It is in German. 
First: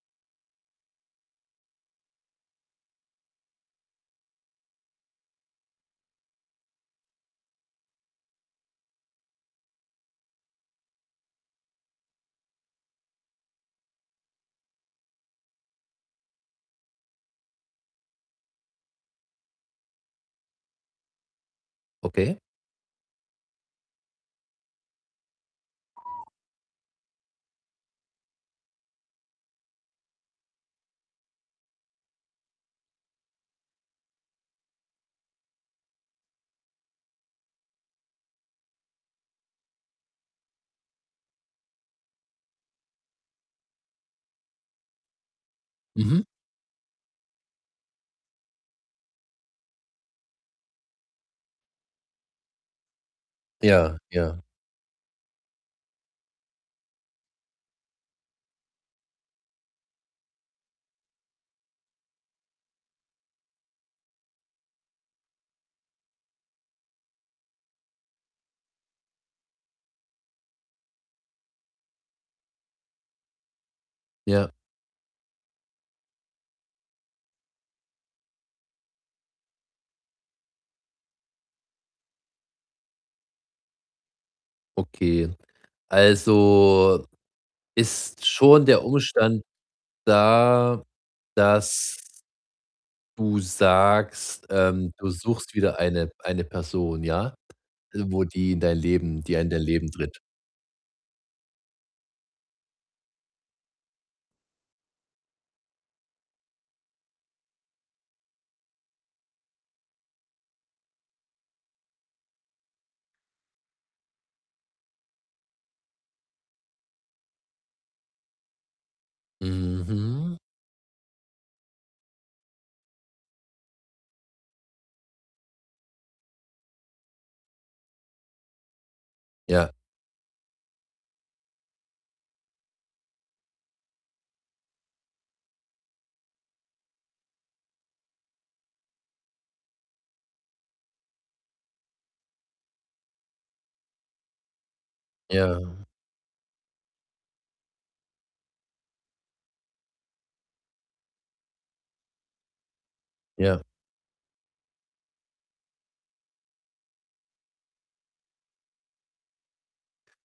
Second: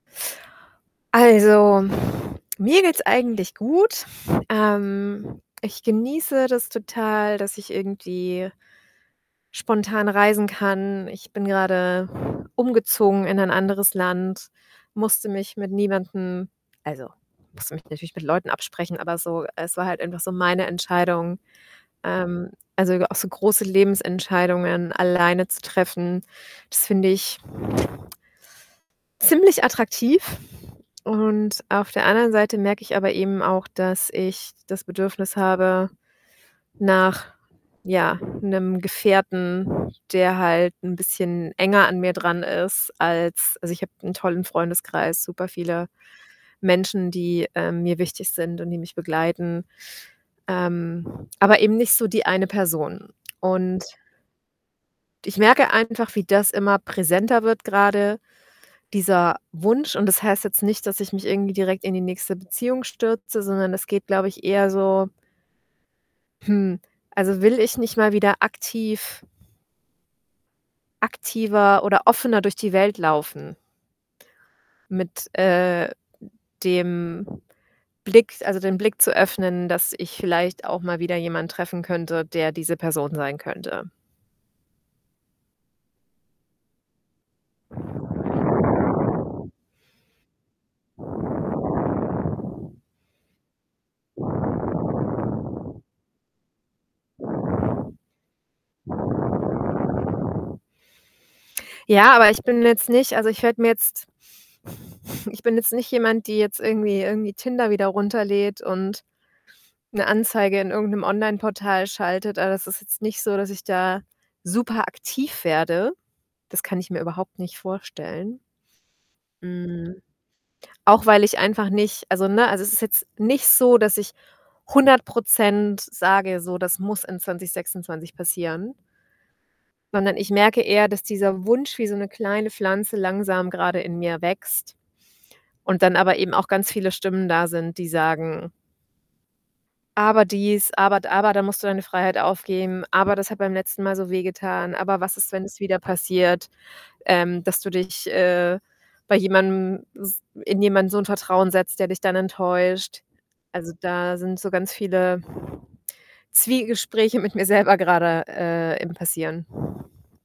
Also, mir geht's eigentlich gut. Ähm, ich genieße das total, dass ich irgendwie spontan reisen kann. Ich bin grade umgezogen in ein anderes Land, musste mich mit niemandem also musste mich natürlich mit Leuten absprechen, aber so es war halt einfach so meine Entscheidung. Okay. Ähm, also auch so große Lebensentscheidungen alleine zu treffen, das finde ich ziemlich attraktiv und auf der anderen Seite merke ich aber eben auch, dass ich das Bedürfnis habe nach, ja, 'nem Gefährten, der halt 'n bisschen enger an mir dran ist als also ich habe 'n tollen Freundeskreis, super viele Mhm. Menschen, die, ähm, mir wichtig sind und die mich begleiten, ähm, aber eben nicht so die eine Person und Ja, ja. ich merke einfach, wie das immer präsenter wird grade, dieser Wunsch, und das heißt jetzt nicht, dass ich mich irgendwie direkt in die nächste Beziehung stürze, sondern es geht, glaube ich, eher so hm, also will ich nicht mal wieder aktiv aktiver oder offener durch die Welt laufen Ja. mit, äh, dem Blick also den Blick zu öffnen, dass ich vielleicht auch mal wieder jemanden treffen könnte, der diese Person sein könnte. Okay. Also ist schon der Umstand da, dass du sagst, ähm, du suchst wieder eine eine Person, ja, äh, wo die in dein Leben die in dein Leben tritt? Ja, aber ich bin jetzt nicht also ich würde mir jetzt ich bin jetzt nicht jemand, die jetzt irgendwie irgendwie Tinder wieder runterlädt und 'ne Anzeige in irgend 'nem Onlineportal schaltet. Alles ist jetzt nicht so, dass ich da superaktiv werde, das kann ich mir überhaupt nicht vorstellen. Mhm. Mhm. Auch weil ich einfach nicht also, ne? Also es ist jetzt nicht so, dass ich 100 % sage: „So, das muss in 2026 passieren” Ja. sondern ich merke eher, dass dieser Wunsch wie so 'ne kleine Pflanze langsam gerade in mir wächst, und dann aber eben auch ganz viele Stimmen da sind, die sagen: „Aber dies, aber da aber, da musst du deine Freiheit aufgeben, aber das hat beim letzten Mal so wehgetan. Aber was ist, wenn es wieder Ja. passiert, ähm, dass du dich, äh, bei jemandem s in jemanden so 'n Vertrauen setzt, der dich dann enttäuscht.” Ja. Also da sind so ganz viele Zwiegespräche mit mir selber gerade, äh, im passieren.